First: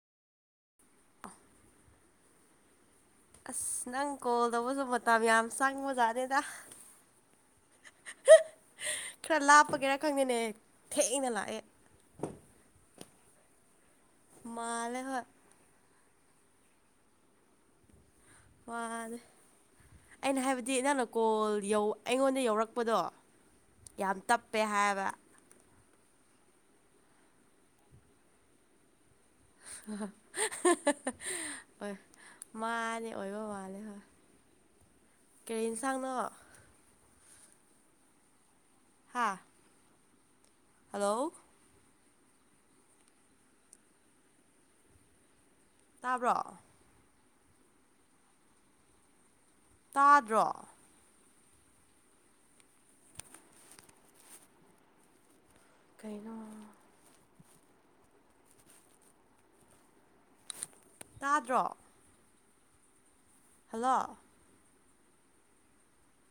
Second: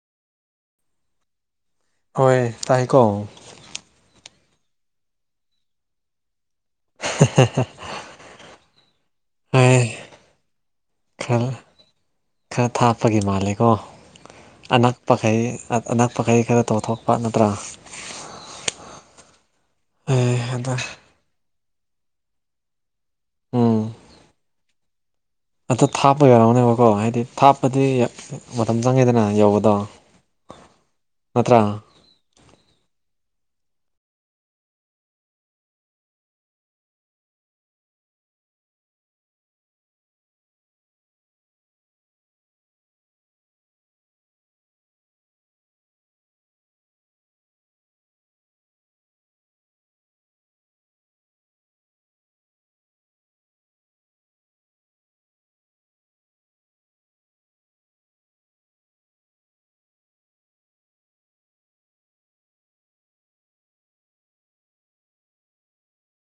[inaudible] ꯍꯣꯏ ꯇꯥꯏꯀꯣ ꯑꯁ ꯅꯪ ꯀꯣꯜ ꯇꯧꯕꯁꯨ ꯃꯇꯝ ꯌꯥꯝ ꯆꯪꯕꯖꯥꯠꯅꯦꯗ ꯍ ꯍꯍ ꯈꯔ ꯂꯥꯞꯄꯒꯦꯔꯥ ꯈꯪꯗꯦꯅꯦ ꯊꯦꯡꯅ ꯈꯔ ꯂꯥꯛꯑꯦ ꯈꯔ ꯊꯥꯞꯄꯒꯤ ꯃꯥꯂꯦꯀꯣ ꯃꯥꯜꯂꯦ ꯍꯣꯏ ꯑꯅꯛꯄꯈꯩ ꯑꯅꯛꯄ ꯈꯔꯤ ꯈꯔ ꯇꯧꯊꯣꯛꯄ ꯅꯠꯇ꯭ꯔꯥ ꯃꯥꯅꯦ ꯑꯦ ꯑꯩꯅ ꯑꯗ ꯍꯥꯏꯕꯗꯤ ꯅꯪꯅ ꯀꯣꯜ ꯌꯧ ꯑꯩꯉꯣꯟꯗ ꯌꯧꯔꯛꯄꯗꯣ ꯎꯝ ꯌꯥꯝ ꯇꯞꯄꯦ ꯍꯥꯏꯕ ꯑꯗꯣ ꯊꯥꯞꯄꯒꯤ ꯑꯣꯏꯔꯝꯒꯅꯤꯕꯀꯣ ꯍꯥꯏꯗꯤ ꯊꯥꯞꯄꯗꯤ ꯃꯇꯝ ꯆꯪꯉꯤꯗꯅ ꯌꯧꯕꯗꯣ ꯅꯠꯇ꯭ꯔꯥ ꯍꯣꯏ ꯃꯥꯅꯦ ꯑꯣꯏꯕ ꯃꯥꯜꯂꯦ ꯍꯣꯏ ꯀꯔꯤ ꯌꯦꯟꯁꯥꯡꯅꯣ ꯍꯥꯥ ꯍꯜꯂꯣ ꯇꯥꯕ꯭ꯔꯣ ꯇꯥꯗ꯭ꯔꯣ ꯀꯩꯅꯣ ꯇꯥꯗ꯭ꯔꯣ ꯍꯜꯂꯣ